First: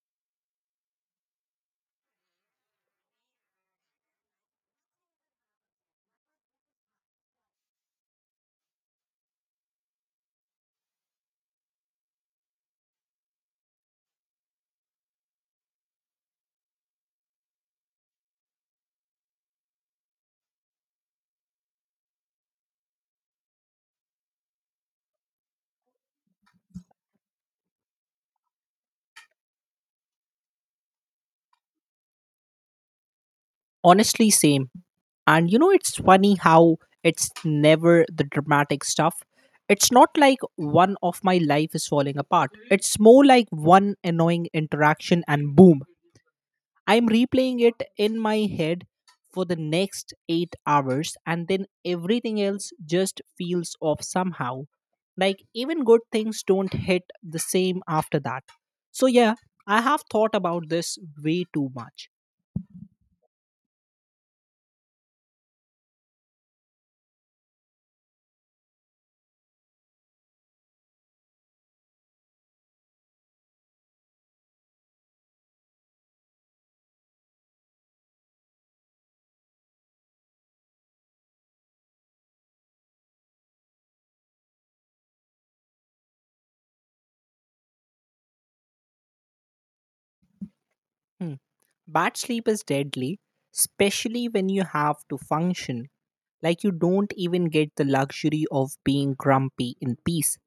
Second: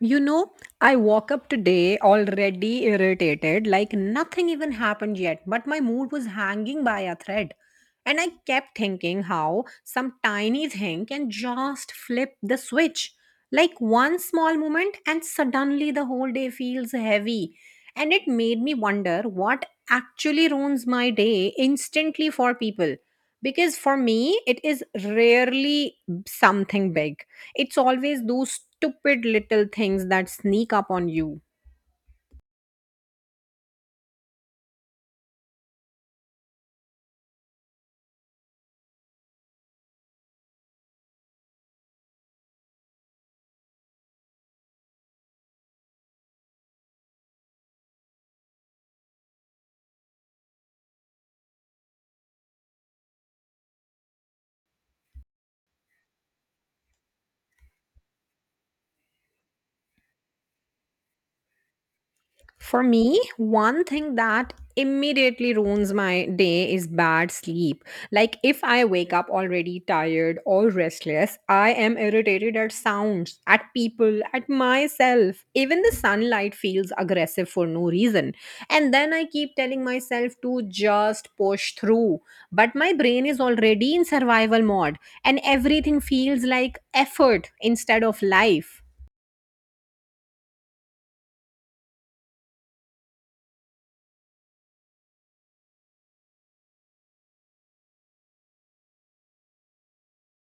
You know, I woke up today already irritated, like nothing even happened yet, but my mood was hanging by a thread. And I kept thinking how some tiny thing can just flip the switch. Like one small moment, and suddenly the whole day feels heavy. And it made me wonder what actually ruins my day instantly for people. Because for me, it is rarely something big, it's always those stupid little things that sneak up on you. Honestly, same. And you know, it's funny how it's never the dramatic stuff. It's not like one of my life is falling apart. It's more like one annoying interaction and boom, I'm replaying it in my head for the next 8 hours and then everything else just feels off somehow. Like even good things don't hit the same after that. So yeah, I have thought about this way too much. For me, one thing that immediately ruins my day is bad sleep. Like, if I wake up already tired or restless, I am irritated at sounds, at people, at myself. Even the sunlight feels aggressive for no reason. And then I keep telling myself to just push through. But my brain is already in survival mode, and everything feels like effort instead of life. Bad sleep is deadly, especially when you have to function. Like you don't even get the luxury of being grumpy in peace.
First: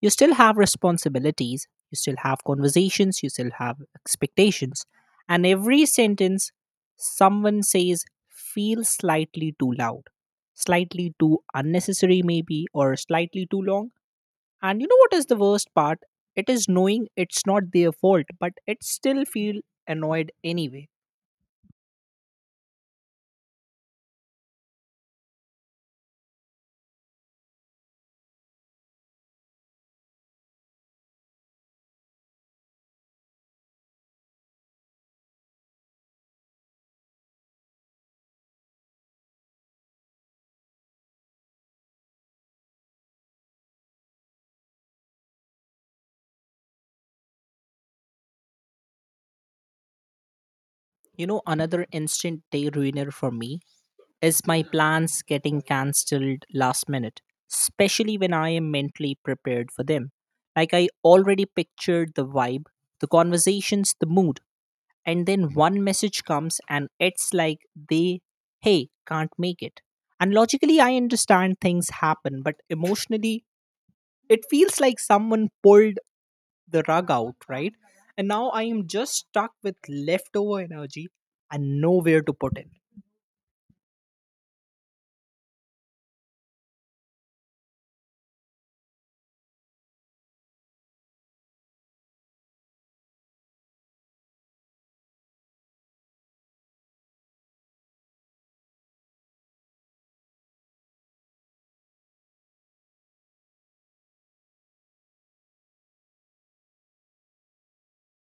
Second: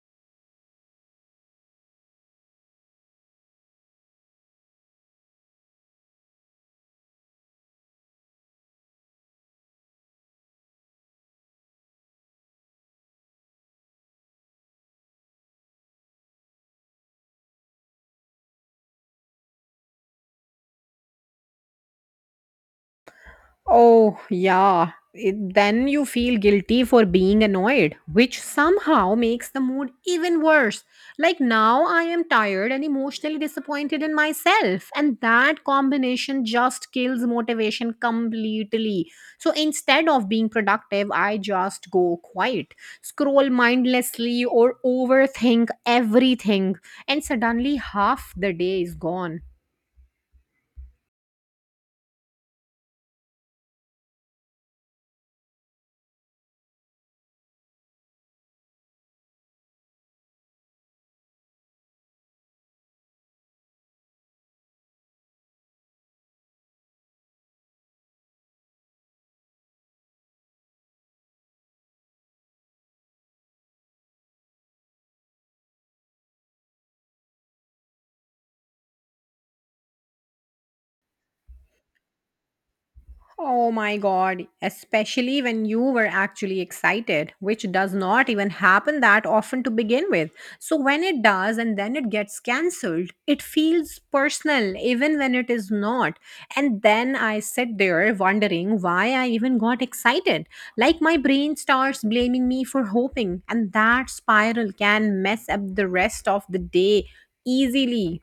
You still have responsibilities, you still have conversations, you still have expectations. And every sentence someone says feels slightly too loud, slightly too unnecessary, maybe, or slightly too long. And you know what is the worst part? It is knowing it's not their fault, but it still feel annoyed anyway. Oh, yeah. Then you feel guilty for being annoyed, which somehow makes the mood even worse. Like now, I am tired and emotionally disappointed in myself, and that combination just kills motivation completely. So instead of being productive, I just go quiet, scroll mindlessly, or overthink everything, and suddenly half the day is gone. You know, another instant day ruiner for me is my plans getting cancelled last minute, especially when I am mentally prepared for them. Like, I already pictured the vibe, the conversations, the mood, and then one message comes and it's like they, hey, can't make it. And logically, I understand things happen, but emotionally, it feels like someone pulled the rug out, right? And now I am just stuck with leftover energy and nowhere to put it. Oh my god, especially when you were actually excited, which does not even happen that often to begin with. So when it does and then it gets cancelled, it feels personal even when it is not. And then I sit there wondering why I even got excited. Like my brain starts blaming me for hoping, and that spiral can mess up the rest of the day easily.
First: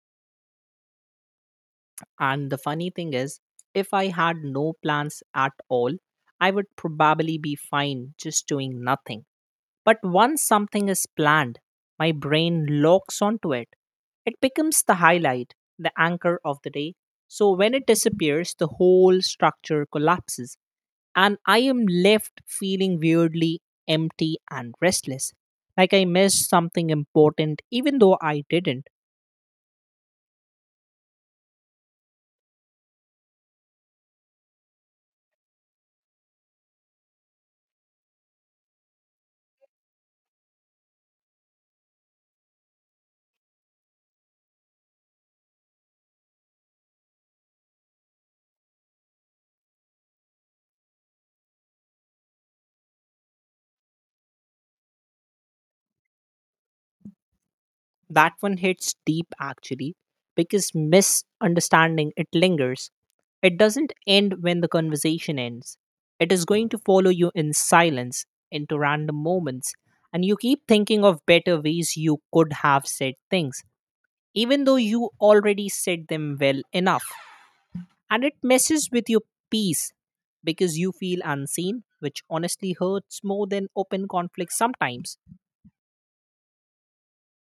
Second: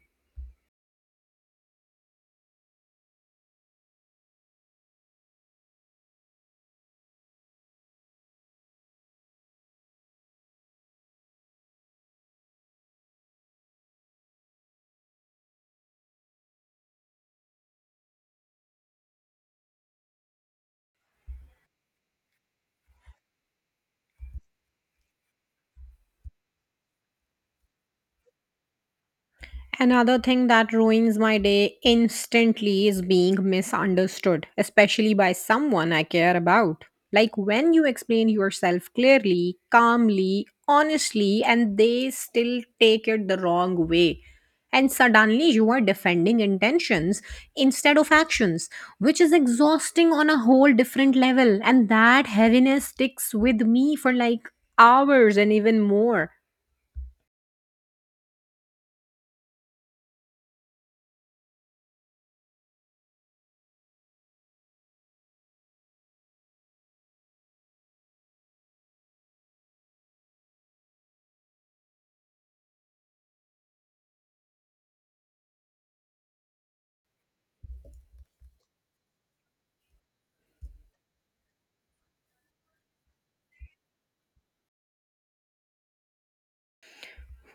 And the funny thing is, if I had no plans at all, I would probably be fine just doing nothing. But once something is planned, my brain locks onto it. It becomes the highlight, the anchor of the day. So when it disappears, the whole structure collapses, and I am left feeling weirdly empty and restless. Like I missed something important, even though I didn't. Another thing that ruins my day instantly is being misunderstood, especially by someone I care about. Like when you explain yourself clearly, calmly, honestly, and they still take it the wrong way. And suddenly you are defending intentions instead of actions, which is exhausting on a whole different level. And that heaviness sticks with me for like hours and even more. That one hits deep actually because misunderstanding it lingers. It doesn't end when the conversation ends. It is going to follow you in silence into random moments, and you keep thinking of better ways you could have said things even though you already said them well enough. And it messes with your peace because you feel unseen, which honestly hurts more than open conflict sometimes.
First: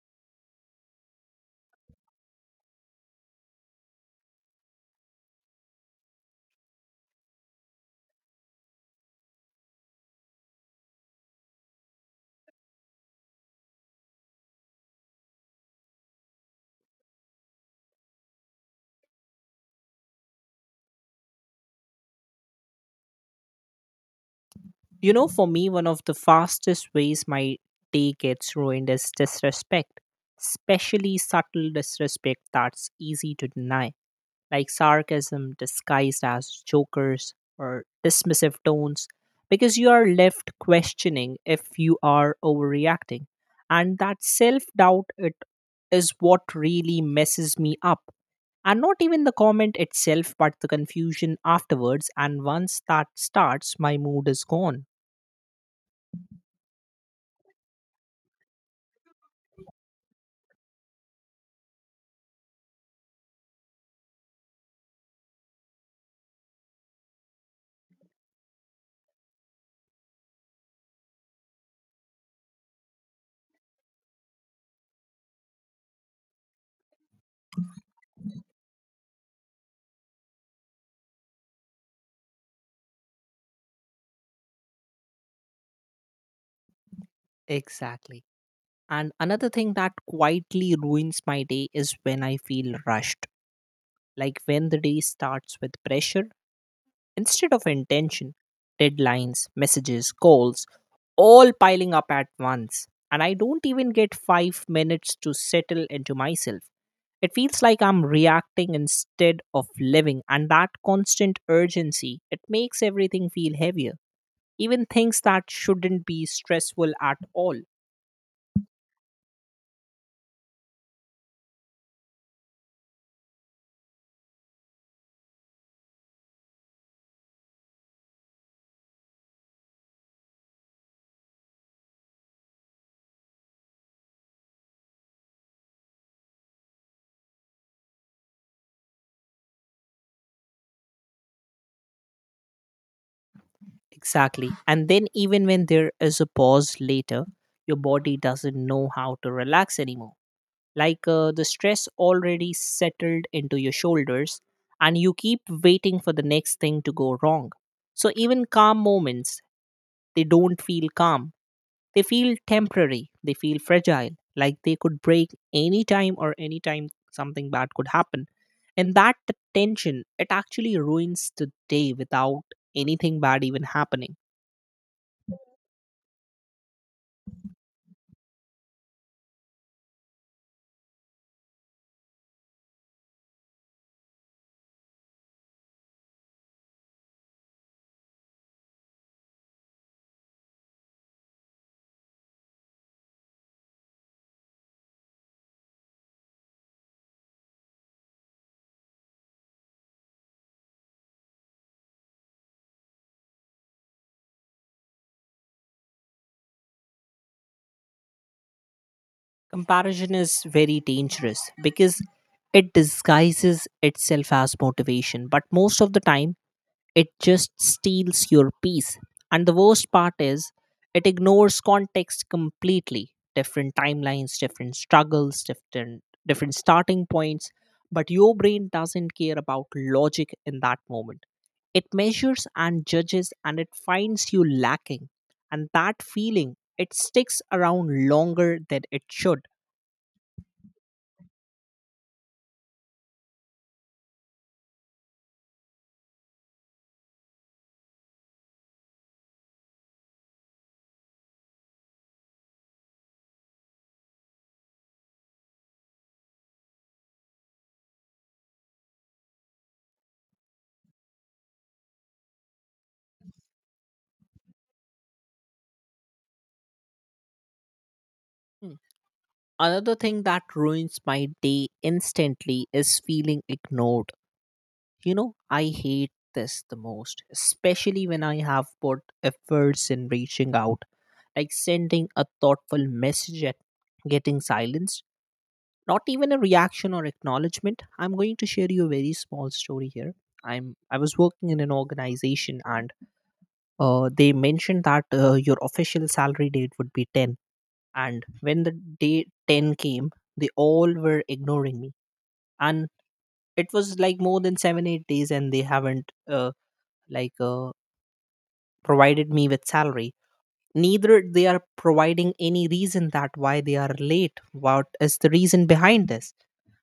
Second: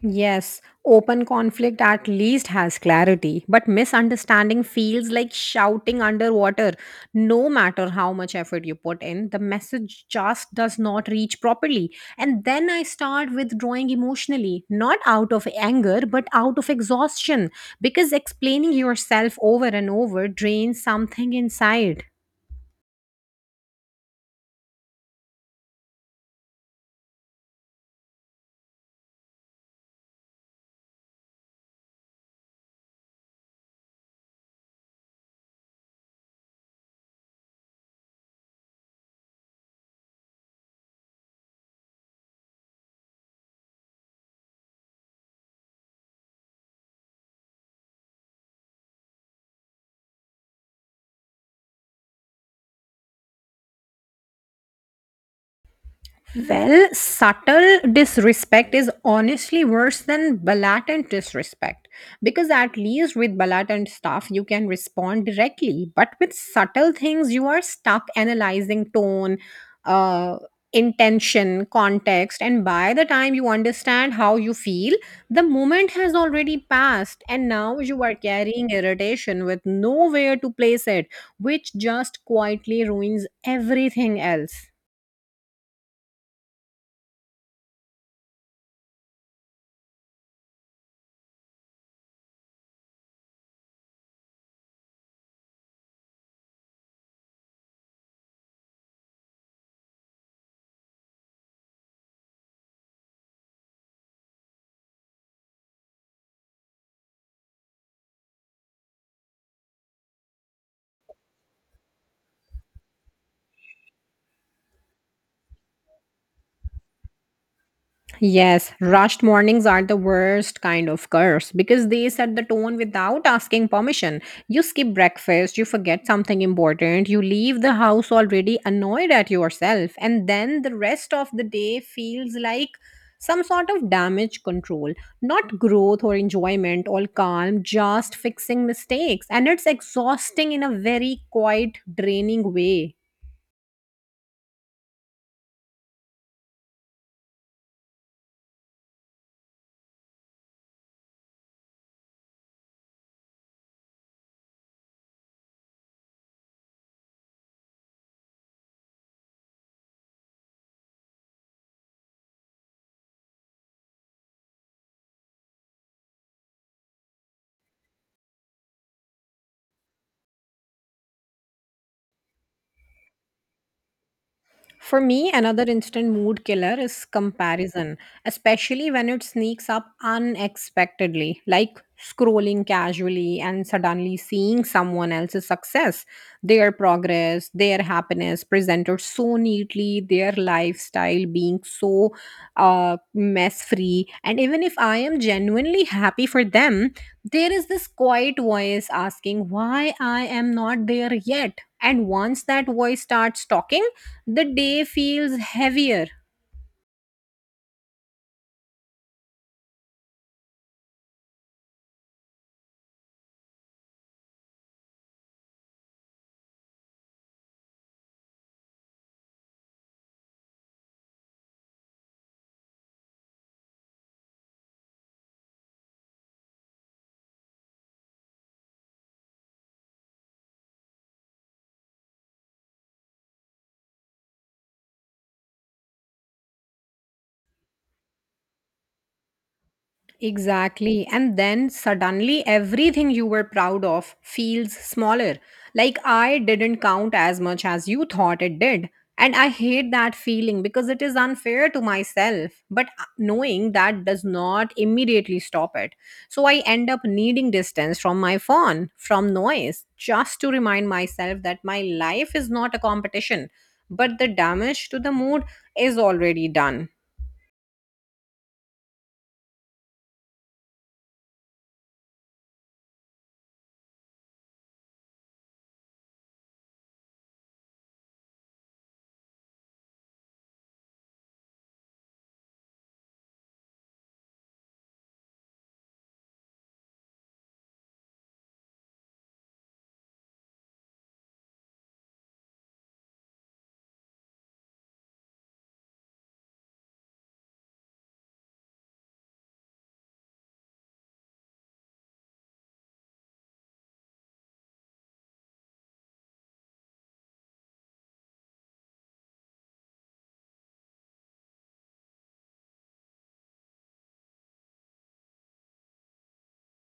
Yes, open conflict at least has clarity, but misunderstanding feels like shouting underwater. No matter how much effort you put in, the message just does not reach properly. And then I start withdrawing emotionally, not out of anger, but out of exhaustion, because explaining yourself over and over drains something inside. You know, for me, one of the fastest ways my day gets ruined is disrespect, especially subtle disrespect that's easy to deny. Like sarcasm disguised as jokers or dismissive tones, because you are left questioning if you are overreacting. And that self doubt, it is what really messes me up. And not even the comment itself, but the confusion afterwards. And once that starts, my mood is gone. Well, subtle disrespect is honestly worse than blatant disrespect because, at least with blatant stuff, you can respond directly. But with subtle things, you are stuck analyzing tone, uh, intention, context, and by the time you understand how you feel, the moment has already passed, and now you are carrying irritation with nowhere to place it, which just quietly ruins everything else. Exactly. And another thing that quietly ruins my day is when I feel rushed. Like when the day starts with pressure instead of intention, deadlines, messages, calls, all piling up at once. And I don't even get 5 minutes to settle into myself. It feels like I'm reacting instead of living, and that constant urgency, it makes everything feel heavier. Even things that shouldn't be stressful at all. Yes, rushed mornings are the worst kind of curse because they set the tone without asking permission. You skip breakfast, you forget something important, you leave the house already annoyed at yourself, and then the rest of the day feels like some sort of damage control, not growth or enjoyment or calm, just fixing mistakes. And it's exhausting in a very quiet, draining way. Exactly. And then, even when there is a pause later, your body doesn't know how to relax anymore. Like the stress already settled into your shoulders, and you keep waiting for the next thing to go wrong. So, even calm moments, they don't feel calm. They feel temporary, they feel fragile, like they could break anytime or anytime something bad could happen. And that tension, it actually ruins the day without anything bad even happening. For me, another instant mood killer is comparison, especially when it sneaks up unexpectedly, like scrolling casually and suddenly seeing someone else's success, their progress, their happiness presented so neatly, their lifestyle being so mess free. And even if I am genuinely happy for them, there is this quiet voice asking why I am not there yet. And once that voice starts talking, the day feels heavier. Comparison is very dangerous because it disguises itself as motivation, but most of the time, it just steals your peace. And the worst part is, it ignores context completely. Different timelines, different struggles, different starting points, but your brain doesn't care about logic in that moment. It measures and judges and it finds you lacking. And that feeling, it sticks around longer than it should. Exactly. And then suddenly everything you were proud of feels smaller. Like I didn't count as much as you thought it did. And I hate that feeling because it is unfair to myself. But knowing that does not immediately stop it. So I end up needing distance from my phone, from noise, just to remind myself that my life is not a competition, but the damage to the mood is already done. Hmm. Another thing that ruins my day instantly is feeling ignored. You know, I hate this the most, especially when I have put efforts in reaching out, like sending a thoughtful message at getting silenced. Not even a reaction or acknowledgement. I'm going to share you a very small story here. I was working in an organization and they mentioned that your official salary date would be 10, and when the day 10 came, they all were ignoring me, and it was like more than 7 8 days, and they haven't like uh, provided me with salary, neither they are providing any reason that why they are late, what is the reason behind this.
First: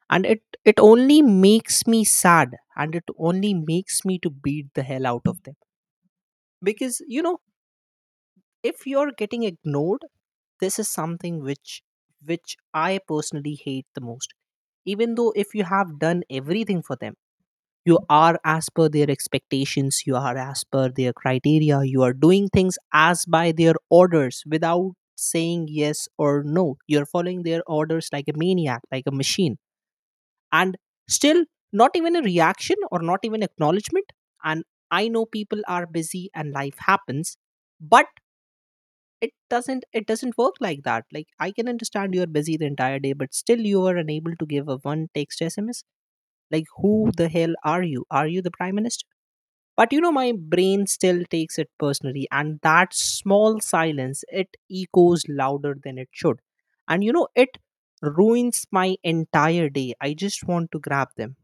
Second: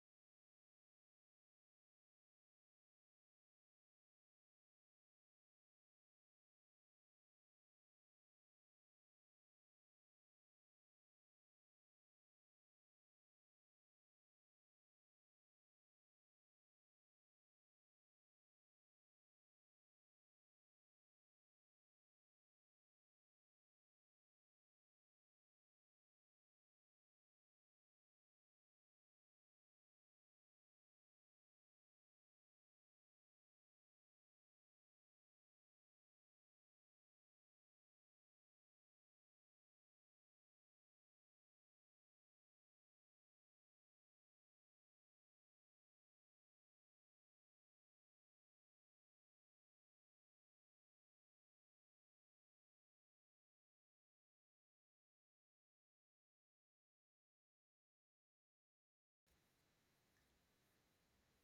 And it only makes me sad, and it only makes me to beat the hell out of them. Because you know, if you're getting ignored, this is something which which I personally hate the most, even though if you have done everything for them. You are as per their expectations, you are as per their criteria, you are doing things as by their orders without saying yes or no, you're following their orders like a maniac, like a machine. And still, not even a reaction or not even acknowledgement. And I know people are busy and life happens, but it doesn't work like that. Like I can understand you're busy the entire day, but still you are unable to give a one text SMS. Like who the hell are you? Are you the prime minister? But you know, my brain still takes it personally, and that small silence, it echoes louder than it should. And you know, it ruins my entire day. I just want to grab them.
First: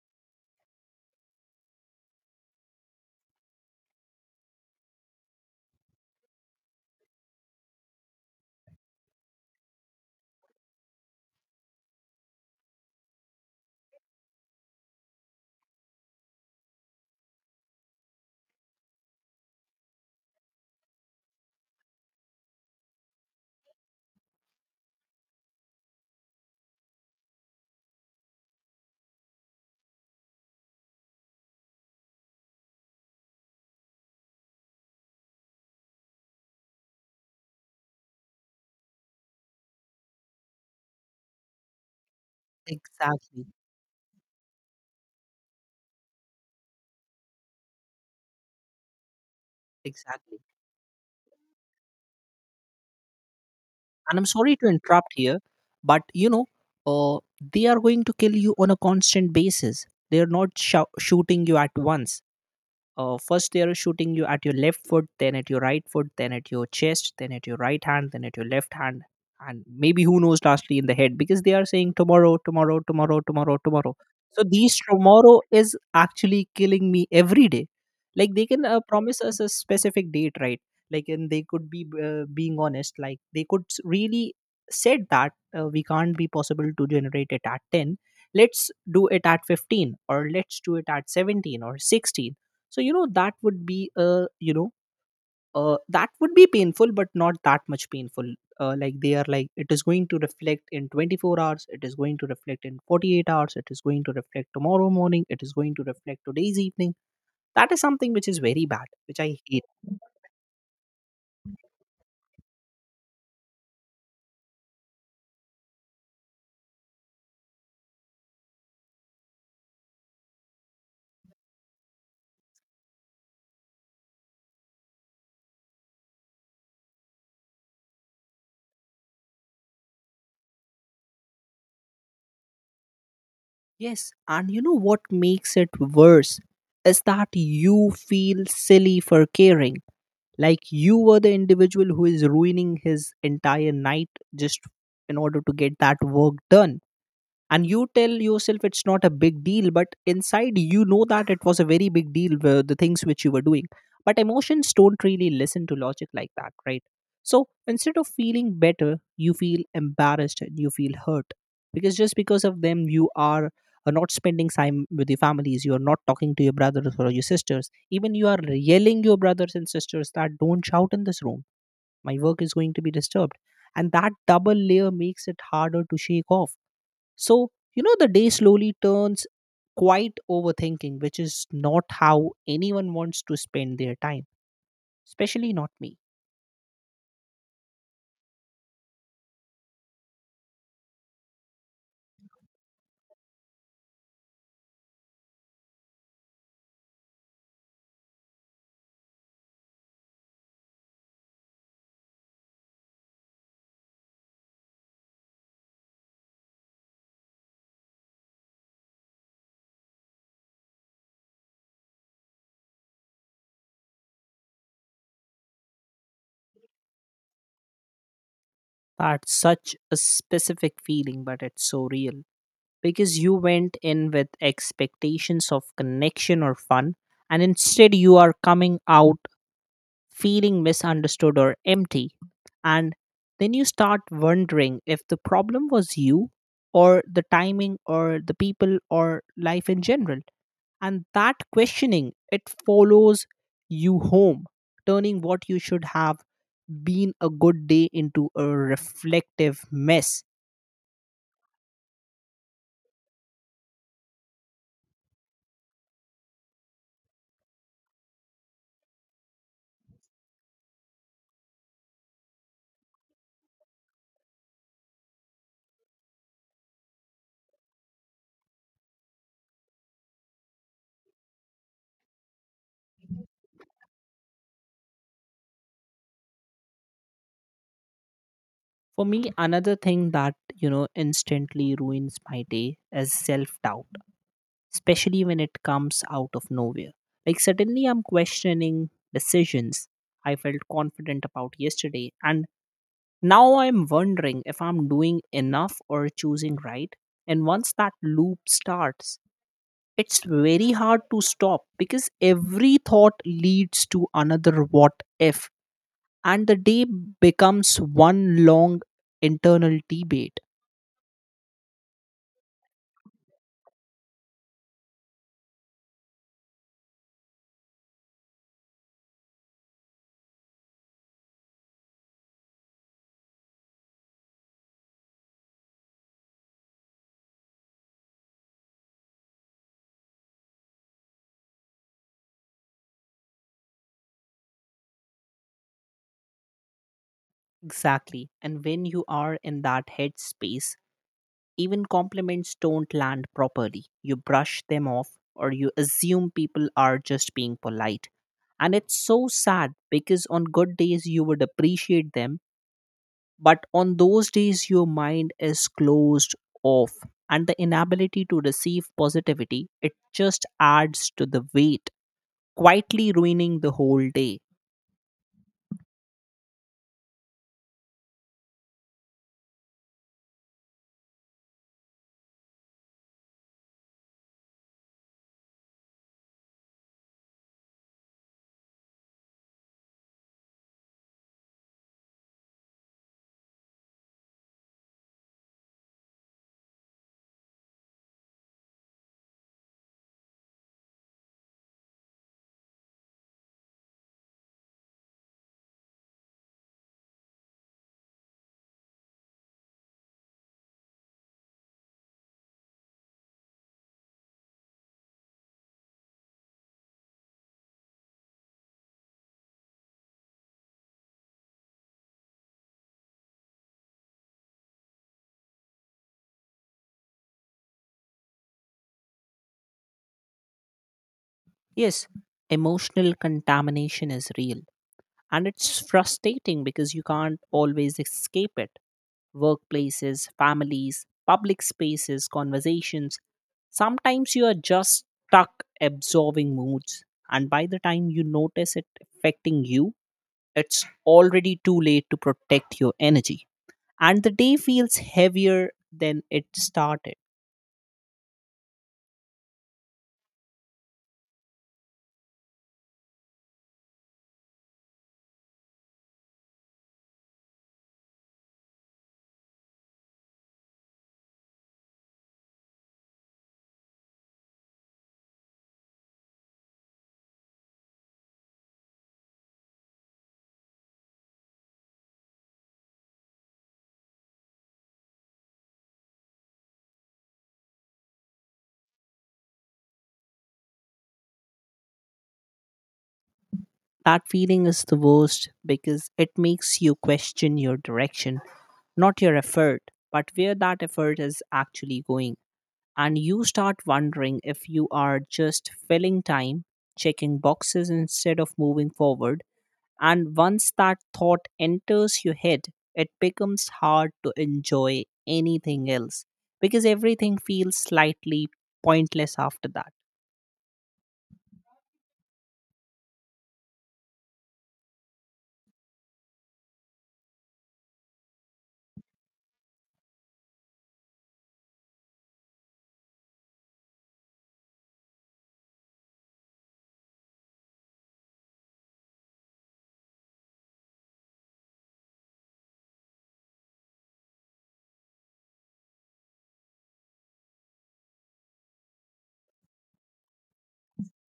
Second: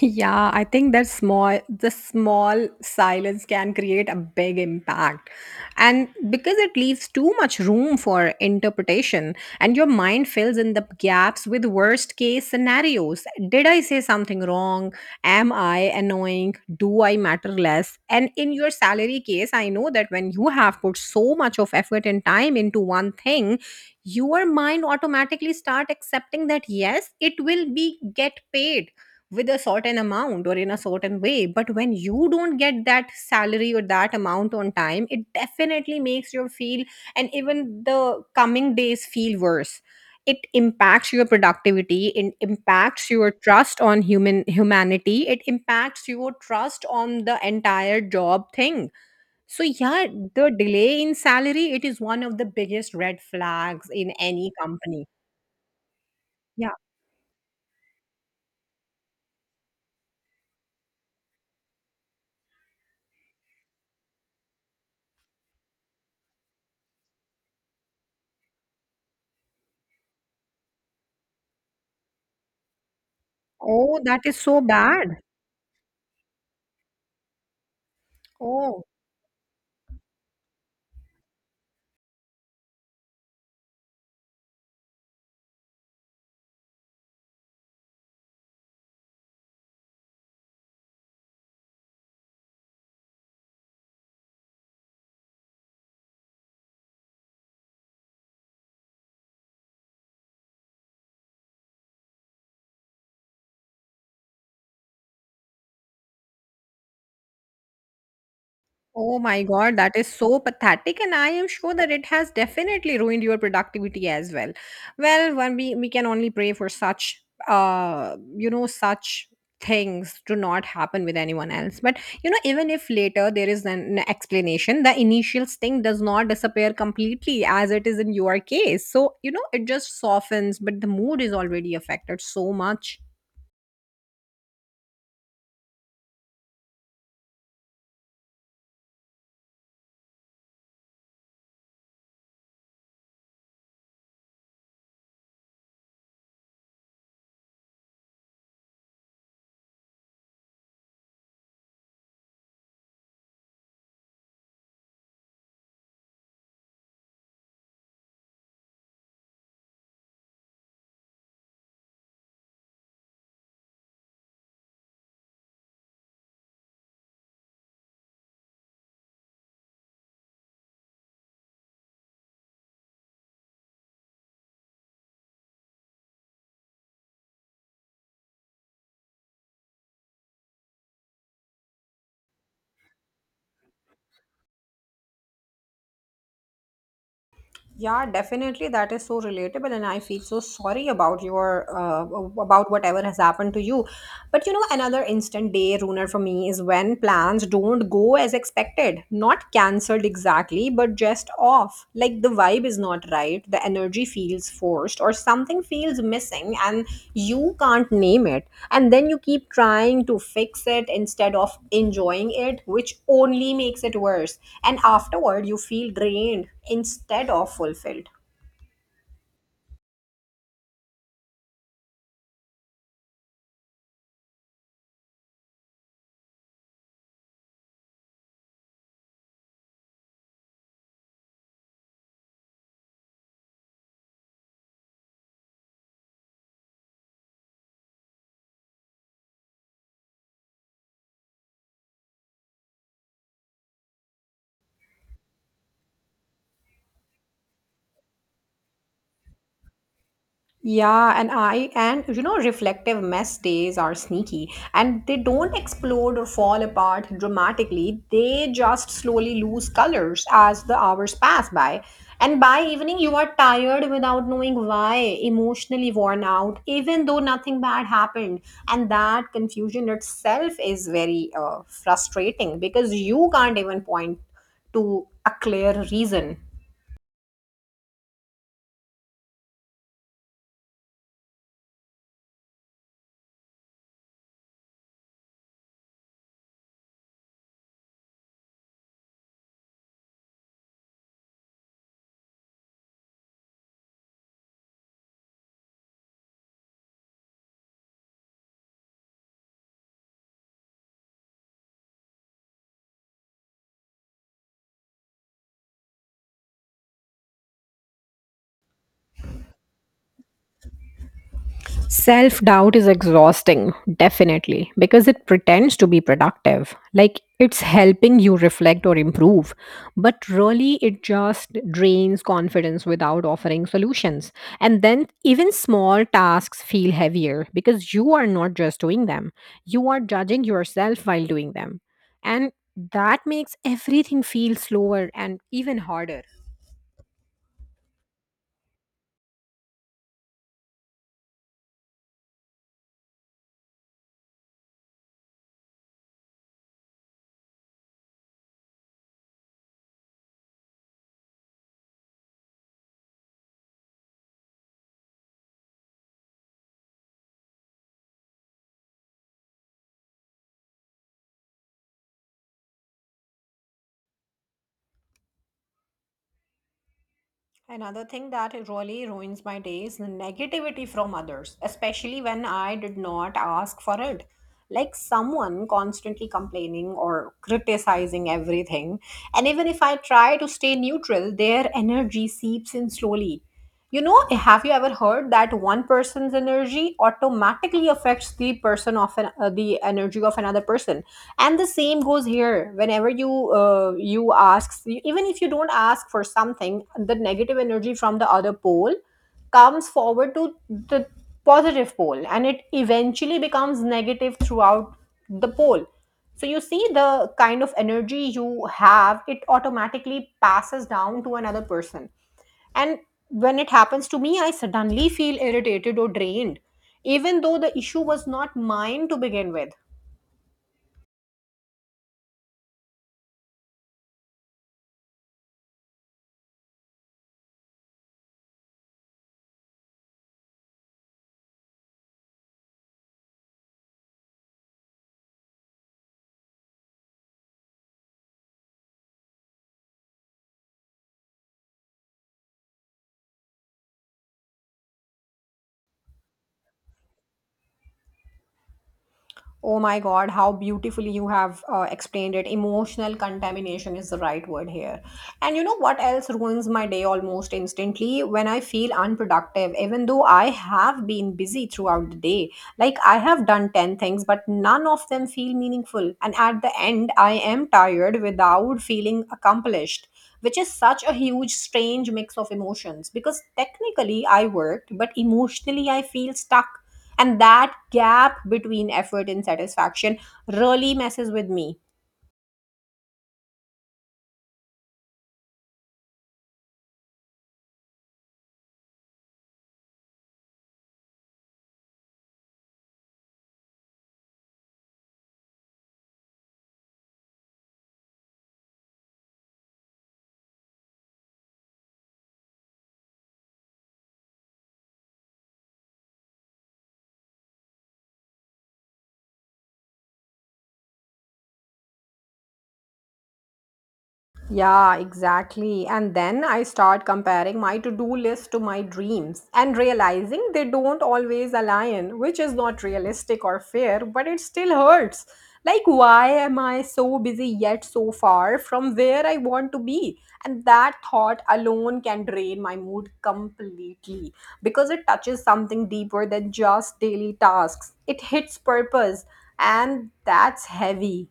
Yeah, I think that small the small silence can create a big impact. And because it leaves too much room for interpretation and your mind fills in the gaps with worst case scenarios. Did I say something wrong? Am I annoying? Do I matter less? And in your salary case, I know that when you have put so much of effort and time into one thing, your mind automatically start accepting that yes, it will be get paid with a certain amount or in a certain way, but when you don't get that salary or that amount on time, it definitely makes you feel, and even the coming days feel worse. It impacts your productivity, it impacts your Exactly. trust on humanity, it impacts your trust on the entire job thing. So yeah, Exactly. the delay in salary, it is one of the biggest red flags in And I'm any sorry to company. interrupt here, but you know, Yeah. uh, they are going to kill you on a constant basis. They are not shooting you at once. First they are shooting you at your left foot, then at your right foot, then at your chest, then at your right hand, then at your left hand, and maybe who knows lastly in the head, because they are saying tomorrow, tomorrow, tomorrow, tomorrow, tomorrow. Oh, that is So so these bad. tomorrow is actually killing me every day. Like they can Oh promise us a specific date, right? Like, and they could be being honest. Like they could really said that we can't be possible to generate it at 10, let's do it at 15, or let's do it at 17 or 16. So you know, that would be you know, that would be painful, but not that much painful. Like they are like, it is going to reflect in 24 hours, it is going to reflect in 48 hours, it is going to reflect tomorrow morning, it is going to reflect today's evening. That is something which is very bad, Oh which I my hate. God, that is so pathetic, and I am sure that it has definitely ruined your productivity as well. Well, one we can only pray for such such things to not happen with anyone else. But you know, even if later there is an explanation, the initial sting does not disappear completely as it is in your case. So, you know, it just softens, but the mood is already affected so much. Yes, and you know what makes it worse is that you feel silly for caring. Like you were the individual who is ruining his entire night just in order to get that work done, and you tell yourself it's not a big deal, but inside you know that it was a very big deal, the things which you were doing. But emotions don't really listen to logic like that, right? So instead of feeling better, you feel embarrassed and you feel hurt. Because just because of them, you are not spending time with your families, you are not talking to your brothers or your sisters, even you are yelling your brothers and sisters that don't shout in this room, my work is going to be disturbed. And that double layer makes it harder to shake off. So, you know, the day slowly turns quite overthinking, which is not how anyone wants to spend their time, especially not me. Yeah, definitely. That is so relatable, and I feel so sorry about your about whatever has happened to you. But you know, another instant day ruiner for me is when plans don't go as expected. Not cancelled exactly, but just off. Like the vibe is not right, the energy feels forced, or something feels missing and you can't name it. And then you keep trying to fix it instead of enjoying it, which only makes it worse. And afterward, you feel drained instead of fulfilled. That's such a specific feeling, but it's so real. Because you went in with expectations of connection or fun, and instead you are coming out feeling misunderstood or empty. And then you start wondering if the problem was you or the timing or the people or life in general. And that questioning, it follows you home, turning what you should have been a good day into a reflective mess. Yeah, and you know, reflective mess days are sneaky and they don't explode or fall apart dramatically. They just slowly lose colors as the hours pass by. And by evening, you are tired without knowing why, emotionally worn out, even though nothing bad happened. And that confusion itself is very frustrating because you can't even point to a clear reason. For me, another thing that, you know, instantly ruins my day is self doubt, especially when it comes out of nowhere. Like suddenly I'm questioning decisions I felt confident about yesterday, and now I'm wondering if I'm doing enough or choosing right. And once that loop starts, it's very hard to stop because every thought leads to another what if, and the day becomes one long internal debate. Self doubt is exhausting, definitely, because it pretends to be productive. Like it's helping you reflect or improve, but really it just drains confidence without offering solutions. And then even small tasks feel heavier because you are not just doing them, you are judging yourself while doing them. And that makes everything feel slower and even harder. Exactly. And when you are in that headspace, even compliments don't land properly. You brush them off or you assume people are just being polite. And it's so sad because on good days you would appreciate them. But on those days, your mind is closed off, and the inability to receive positivity, it just adds to the weight, quietly ruining the whole day. Another thing that it really ruins my day is the negativity from others, especially when I did not ask for it. Like someone constantly complaining or criticizing everything. And even if I try to stay neutral, their energy seeps in slowly. You know, have you ever heard that one person's energy automatically affects the person of the energy of another person? And the same goes here. Whenever you you ask, even if you don't ask for something, the negative energy from the other pole comes forward to the positive pole, and it eventually becomes negative throughout the pole. So you see, the kind of energy you have, it automatically passes down to another person, and when it happens to me, I suddenly feel irritated or drained, even though the issue was not mine to begin with. Yes, emotional contamination is real. And it's frustrating because you can't always escape it. Workplaces, families, public spaces, conversations. Sometimes you are just stuck absorbing moods. And by the time you notice it affecting you, it's already too late to protect your energy. And the day feels heavier than it started. Oh my God, how beautifully you have explained it. Emotional contamination is the right word here. And you know what else ruins my day almost instantly? When I feel unproductive, even though I have been busy throughout the day. Like I have done 10 things, but none of them feel meaningful. And at the end, I am tired without feeling accomplished, which is such a huge, strange mix of emotions because technically I worked, but emotionally I feel stuck, and that gap between effort and satisfaction really messes with me. That feeling is the worst because it makes you question your direction, not your effort, but where that effort is actually going. And you start wondering if you are just filling time, checking boxes instead of moving forward. And once that thought enters your head, it becomes hard to enjoy anything else because everything feels slightly pointless after that. Yeah, exactly. And then I start comparing my to do list to my dreams and realizing they don't always align, which is not realistic or fair, but it still hurts. Like, why am I so busy yet so far from where I want to be? And that thought alone can drain my mood completely because it touches something deeper than just daily tasks. It hits purpose, and that's heavy.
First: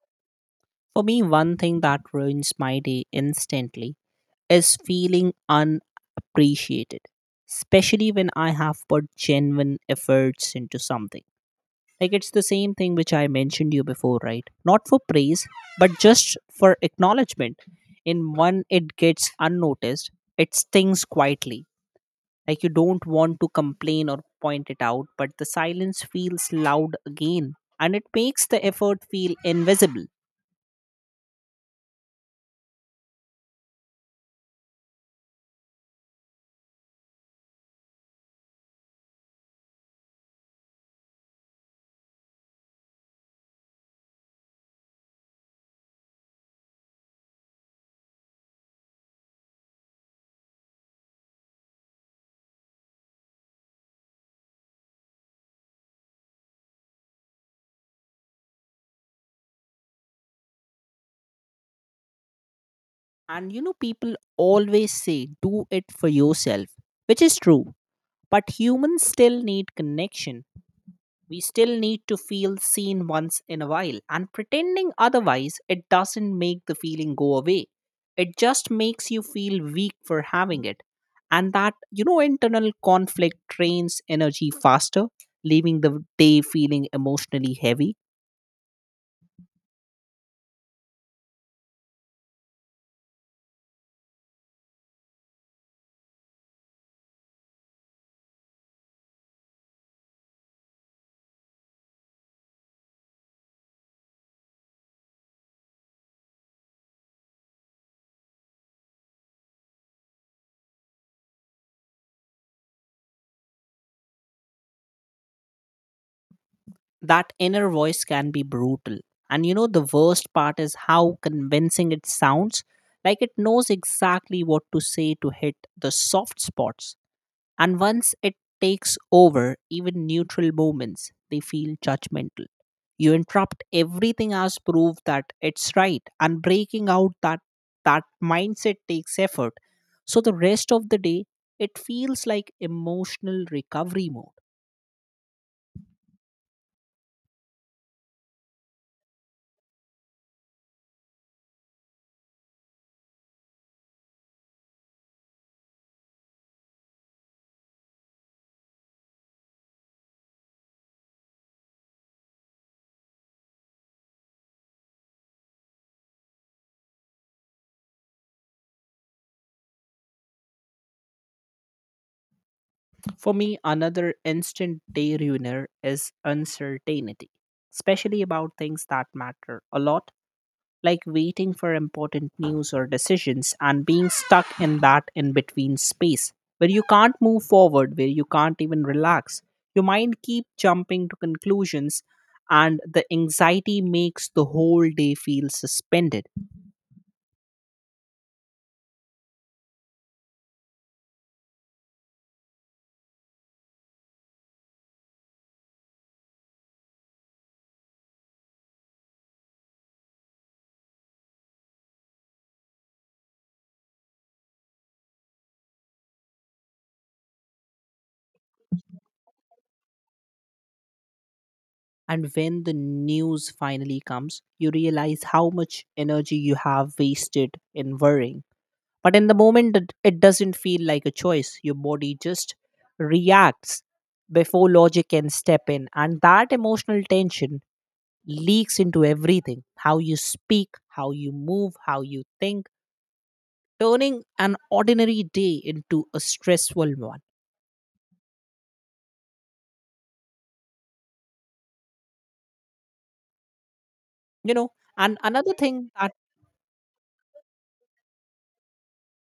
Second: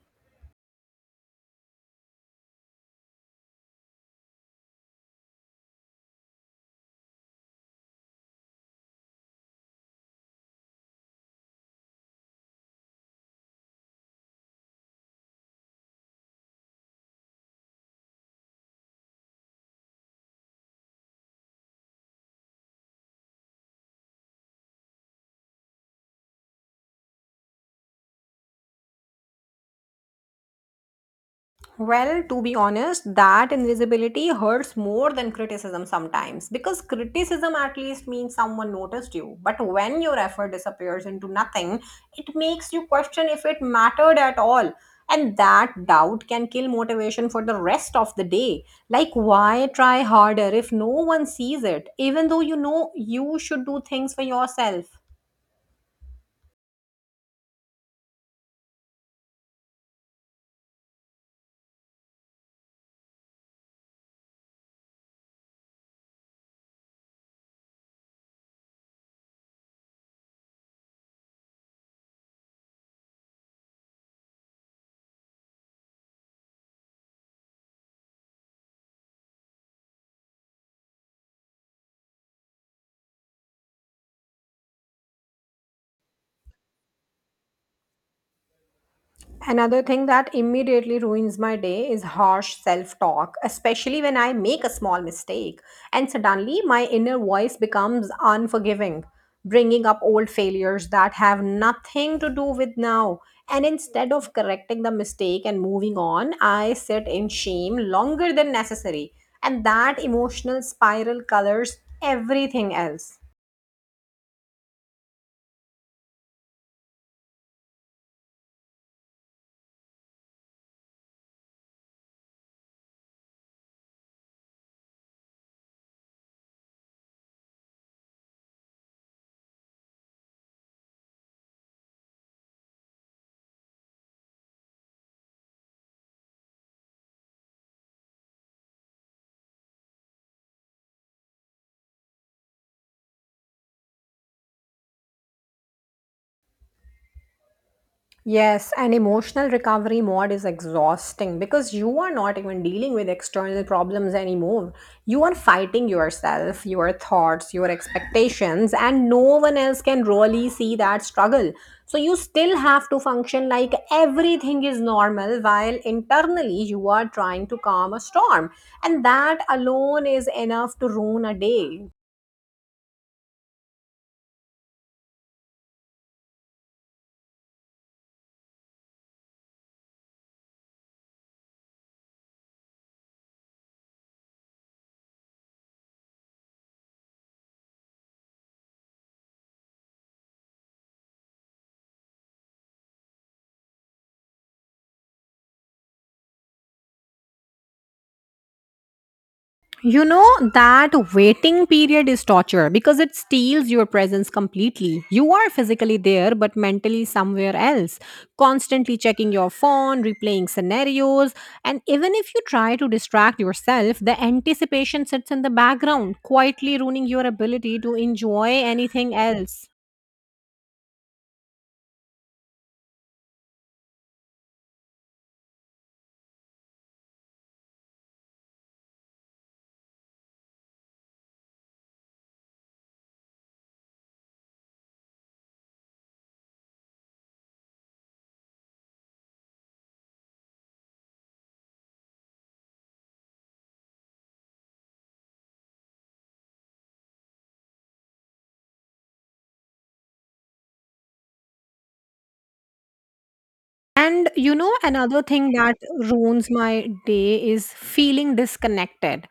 For me, one thing that ruins my day instantly is feeling unappreciated, especially when I have put genuine efforts into something. Like it's the same thing which I mentioned you before, right? Not for praise, but just for acknowledgement. In one, it gets unnoticed, it stings quietly. Like you don't want to complain or point it out, but the silence feels loud again, and it makes the effort feel invisible. Well, to be honest, that invisibility hurts more than criticism sometimes because criticism at least means someone noticed you. But when your effort disappears into nothing, it makes you question if it mattered at all. And that doubt can kill motivation for the rest of the day. Like, why try harder if no one sees it, even though you know you should do things for yourself? And you know, people always say, do it for yourself, which is true. But humans still need connection. We still need to feel seen once in a while, and pretending otherwise, it doesn't make the feeling go away. It just makes you feel weak for having it. And that, you know, internal conflict drains energy faster, leaving the day feeling emotionally heavy. Another thing that immediately ruins my day is harsh self talk, especially when I make a small mistake and suddenly my inner voice becomes unforgiving, bringing up old failures that have nothing to do with now. And instead of correcting the mistake and moving on, I sit in shame longer than necessary. And that emotional spiral colors everything else. That inner voice can be brutal. And you know, the worst part is how convincing it sounds. Like it knows exactly what to say to hit the soft spots. And once it takes over, even neutral moments, they feel judgmental. You interrupt everything as proof that it's right, and breaking out that mindset takes effort. So the rest of the day, it feels like emotional recovery mode. Yes, and emotional recovery mode is exhausting because you are not even dealing with external problems anymore. You are fighting yourself, your thoughts, your expectations, and no one else can really see that struggle. So you still have to function like everything is normal while internally you are trying to calm a storm. And that alone is enough to ruin a day. For me, another instant day ruiner is uncertainty, especially about things that matter a lot, like waiting for important news or decisions and being stuck in that in between space where you can't move forward, where you can't even relax. Your mind keep jumping to conclusions, and the anxiety makes the whole day feel suspended. You know that waiting period is torture because it steals your presence completely. You are physically there but mentally somewhere else, constantly checking your phone, replaying scenarios, and even if you try to distract yourself, the anticipation sits in the background, quietly ruining your ability to enjoy anything else. And when the news finally comes, you realize how much energy you have wasted in worrying. But in the moment, it doesn't feel like a choice. Your body just reacts before logic can step in. And that emotional tension leaks into everything, how you speak, how you move, how you think, turning an ordinary day into a stressful one. And You you know, know, and another thing another that thing that. ruins my day is feeling disconnected.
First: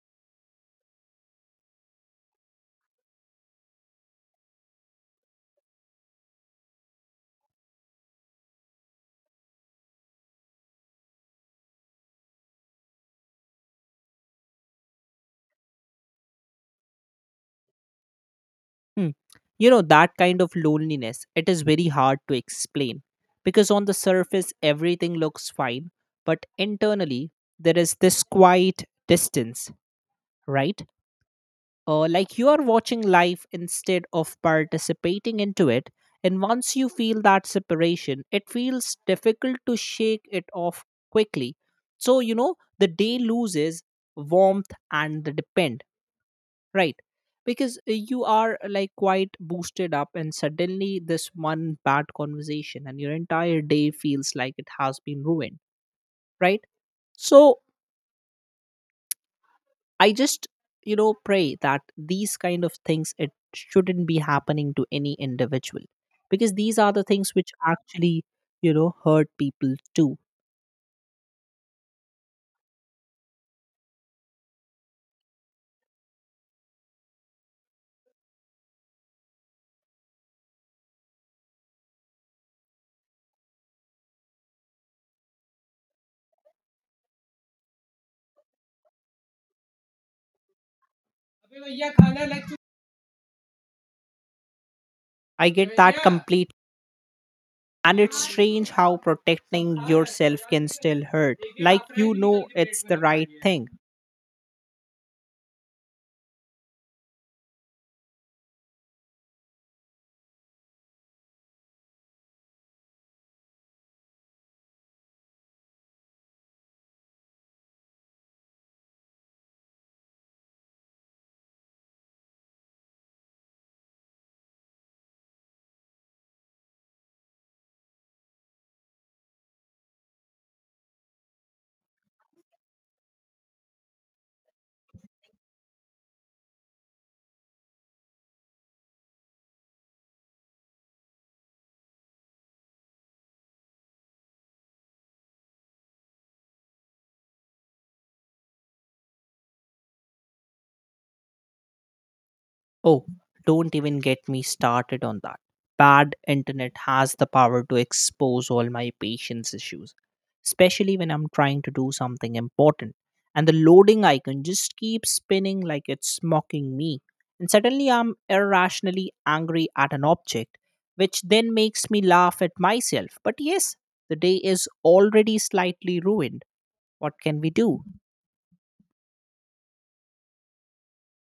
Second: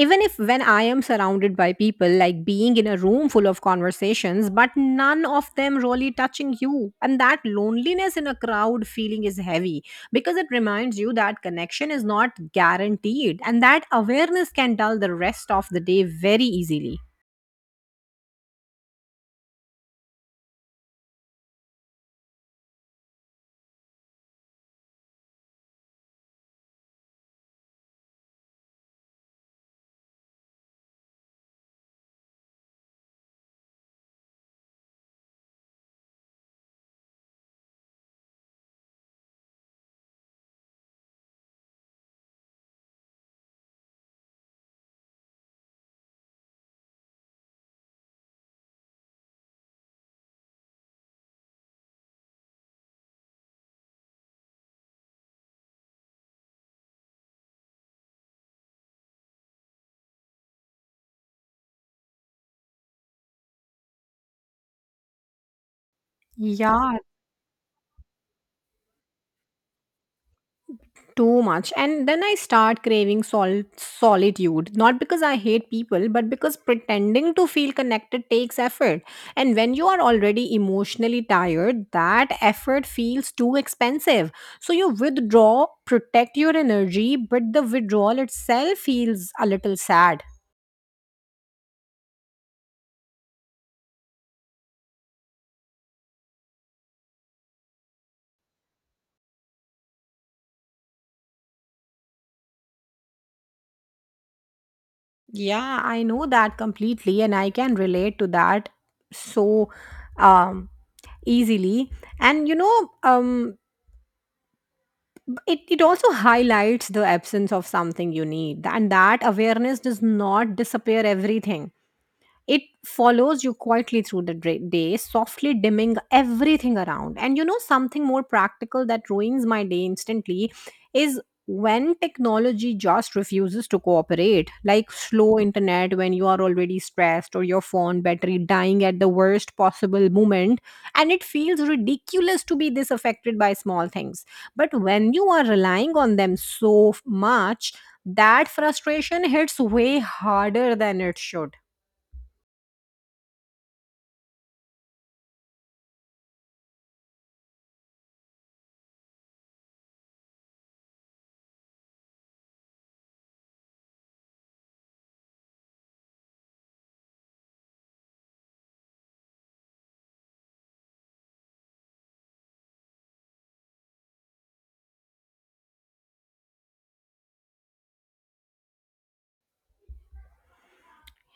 Even if when I am surrounded by people, like being in a room full of conversations, but none of them really touching you. And that loneliness in a crowd feeling is heavy because it reminds you that connection is not guaranteed and that awareness can dull the rest of the day very easily. Hmm. You know, that kind of loneliness, it is very hard to explain because on the surface, everything looks fine, but internally, there is this quiet distance, right? Like you are watching life instead of participating into it. And once you feel that separation, it feels difficult to shake it off quickly. So, you know, the day loses warmth and the depend, right? Because you are like quite boosted up, and suddenly this one bad conversation and your entire day feels like it has been ruined, right? So I just pray that these kind of things, it shouldn't be happening to any individual, because these are Yeah, the things which actually hurt people too. too much. And then I start craving solitude. Not because I hate people, but because pretending to feel connected takes effort. And when you are already emotionally tired, that effort feels too expensive. So you withdraw, protect your energy, but the withdrawal itself feels a little sad. I get that complete. And it's strange how protecting yourself can still hurt. Like you know it's the right thing. Yeah, I know that completely. And I can relate to that so um, easily. And you know, it also highlights the absence of something you need, and that awareness does not disappear everything, it follows you quietly through the day, softly dimming everything around. And you know, something more practical that ruins my day instantly is when technology just refuses to cooperate, like slow internet when you are already stressed, or your phone battery dying at the worst possible moment. And it feels ridiculous to be this affected by small things. But when you are relying on them so much, that frustration hits way harder than it should. Oh, don't even get me started on that. Bad internet has the power to expose all my patience issues, especially when I'm trying to do something important. And the loading icon just keeps spinning like it's mocking me. And suddenly I'm irrationally angry at an object, which then makes me laugh at myself. But yes, the day is already slightly ruined. What can we do?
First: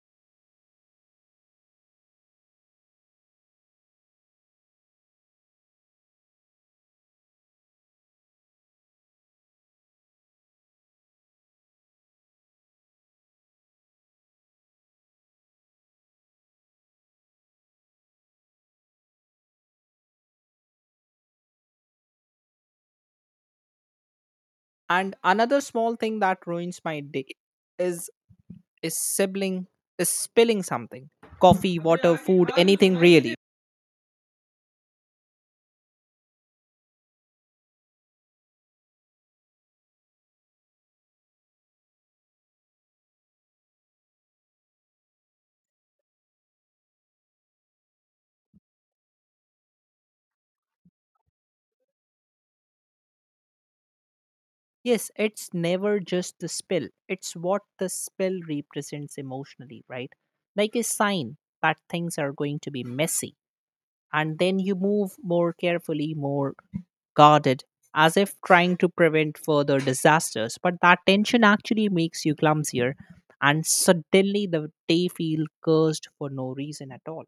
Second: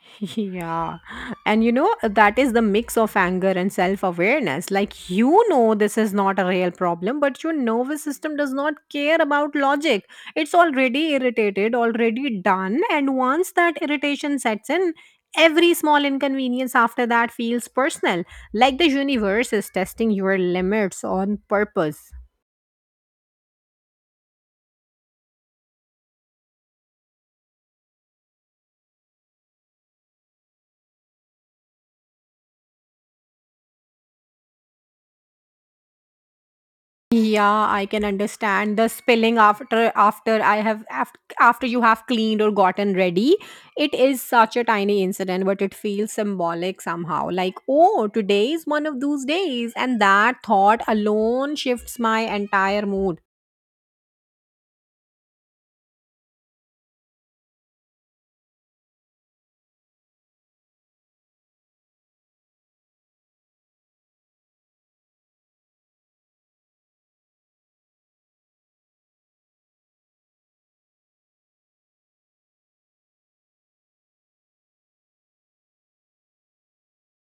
Yeah. And you know, that is the mix of anger and self awareness. Like, you know, this is not a real problem, but your nervous system does not care about logic. It's already irritated, already done. And once that irritation sets in, every small inconvenience after that feels personal. Like the universe is testing your limits on purpose. And another small thing that ruins my day is is sibling is spilling something, coffee, water, food, anything really. Yeah, I can understand the spilling after you have cleaned or gotten ready. It is such a tiny incident, but it feels symbolic somehow. Like, oh, today is one of those days, and that thought alone shifts my entire mood. Yes, it's never just the spill, it's what the spill represents emotionally, right? Like a sign that things are going to be messy. And then you move more carefully, more guarded, as if trying to prevent further disasters. But that tension actually makes you clumsier, and suddenly the day feels cursed for no reason at all.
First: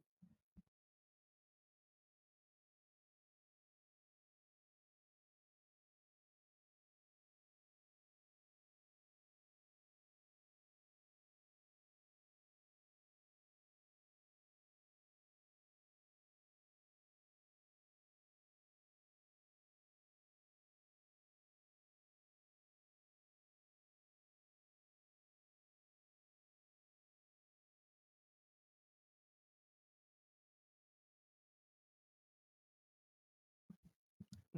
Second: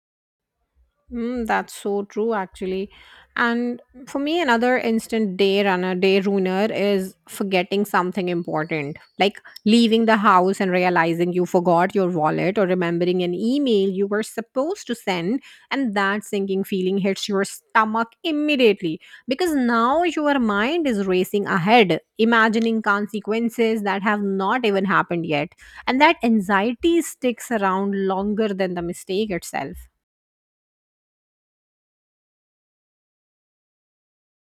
Mm, that's so true, actually. And for me, another instant day runner, day ruiner is forgetting something important, like leaving the house and realizing you forgot your wallet or remembering an email you were supposed to send. And that sinking feeling hits your stomach immediately because now your mind is racing ahead, imagining consequences that have not even happened yet. And that anxiety sticks around longer than the mistake itself.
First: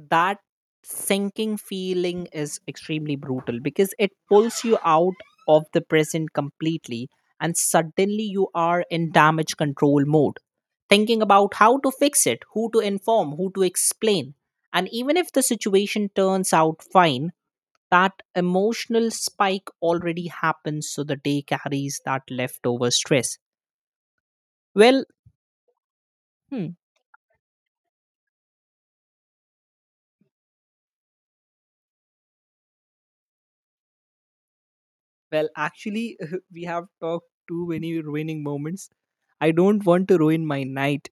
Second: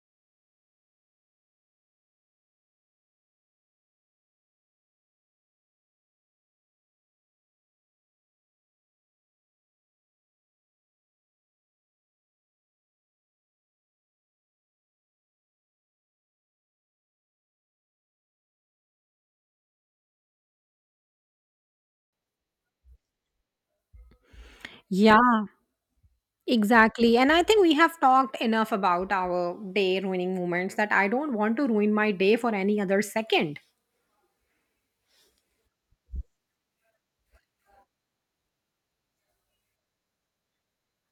That sinking feeling is extremely brutal because it pulls you out of the present completely, and suddenly you are in damage control mode, thinking about how to fix it, who to inform, who to explain. And even if the situation turns out fine, that emotional spike already happens, so the day carries that leftover stress. Well. Yeah, Hmm. exactly. And I think we have talked enough about our day ruining moments that I don't want to ruin my day for any other second. Well, actually, we have talked too many ruining moments. I don't want to ruin my night.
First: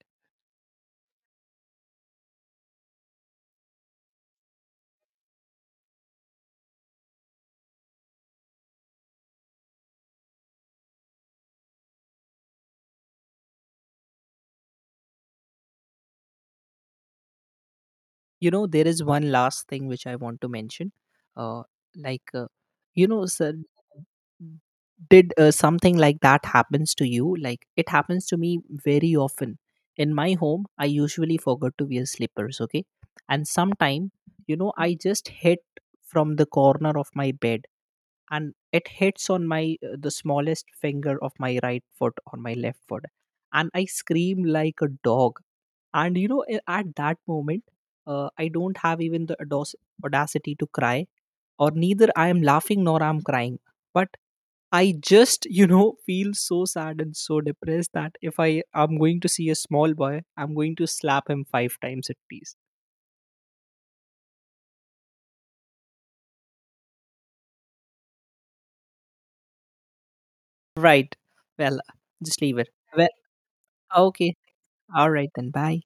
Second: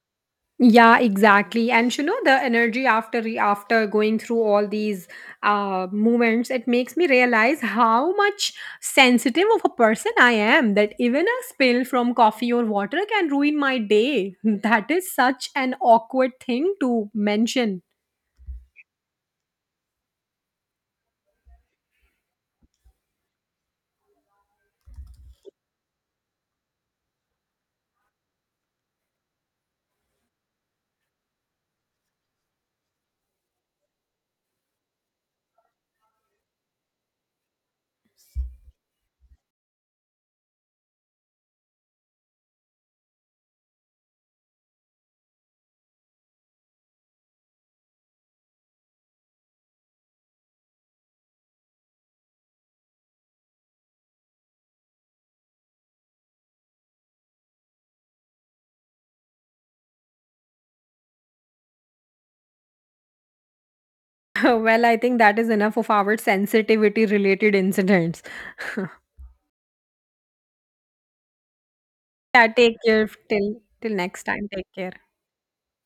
Yeah, exactly. And you know, the energy after after going through all these moments, it makes me realize how much sensitive of a person I am. That even a spill from coffee or water can ruin my day. That is such an awkward thing to mention. You know, there is one last thing which I want to mention. Uh, like, sir, did something like that happens to you? Like, it happens to me very often. In my home, I usually forget to wear slippers. Okay, and sometime, I just hit from the corner of my bed, and it hits on my the smallest finger of my right foot on my left foot. And I scream like a dog. And at that moment, I don't have even the audacity to cry. Or neither I am laughing nor I'm crying. But I just feel so sad and so depressed that if I am going to see a small boy, I'm going to slap him five times at least. Well, I think that is enough of our sensitivity related incidents. Right. Well, just Yeah, leave it. take Well, care till next okay, time. Take care. all right then. Bye.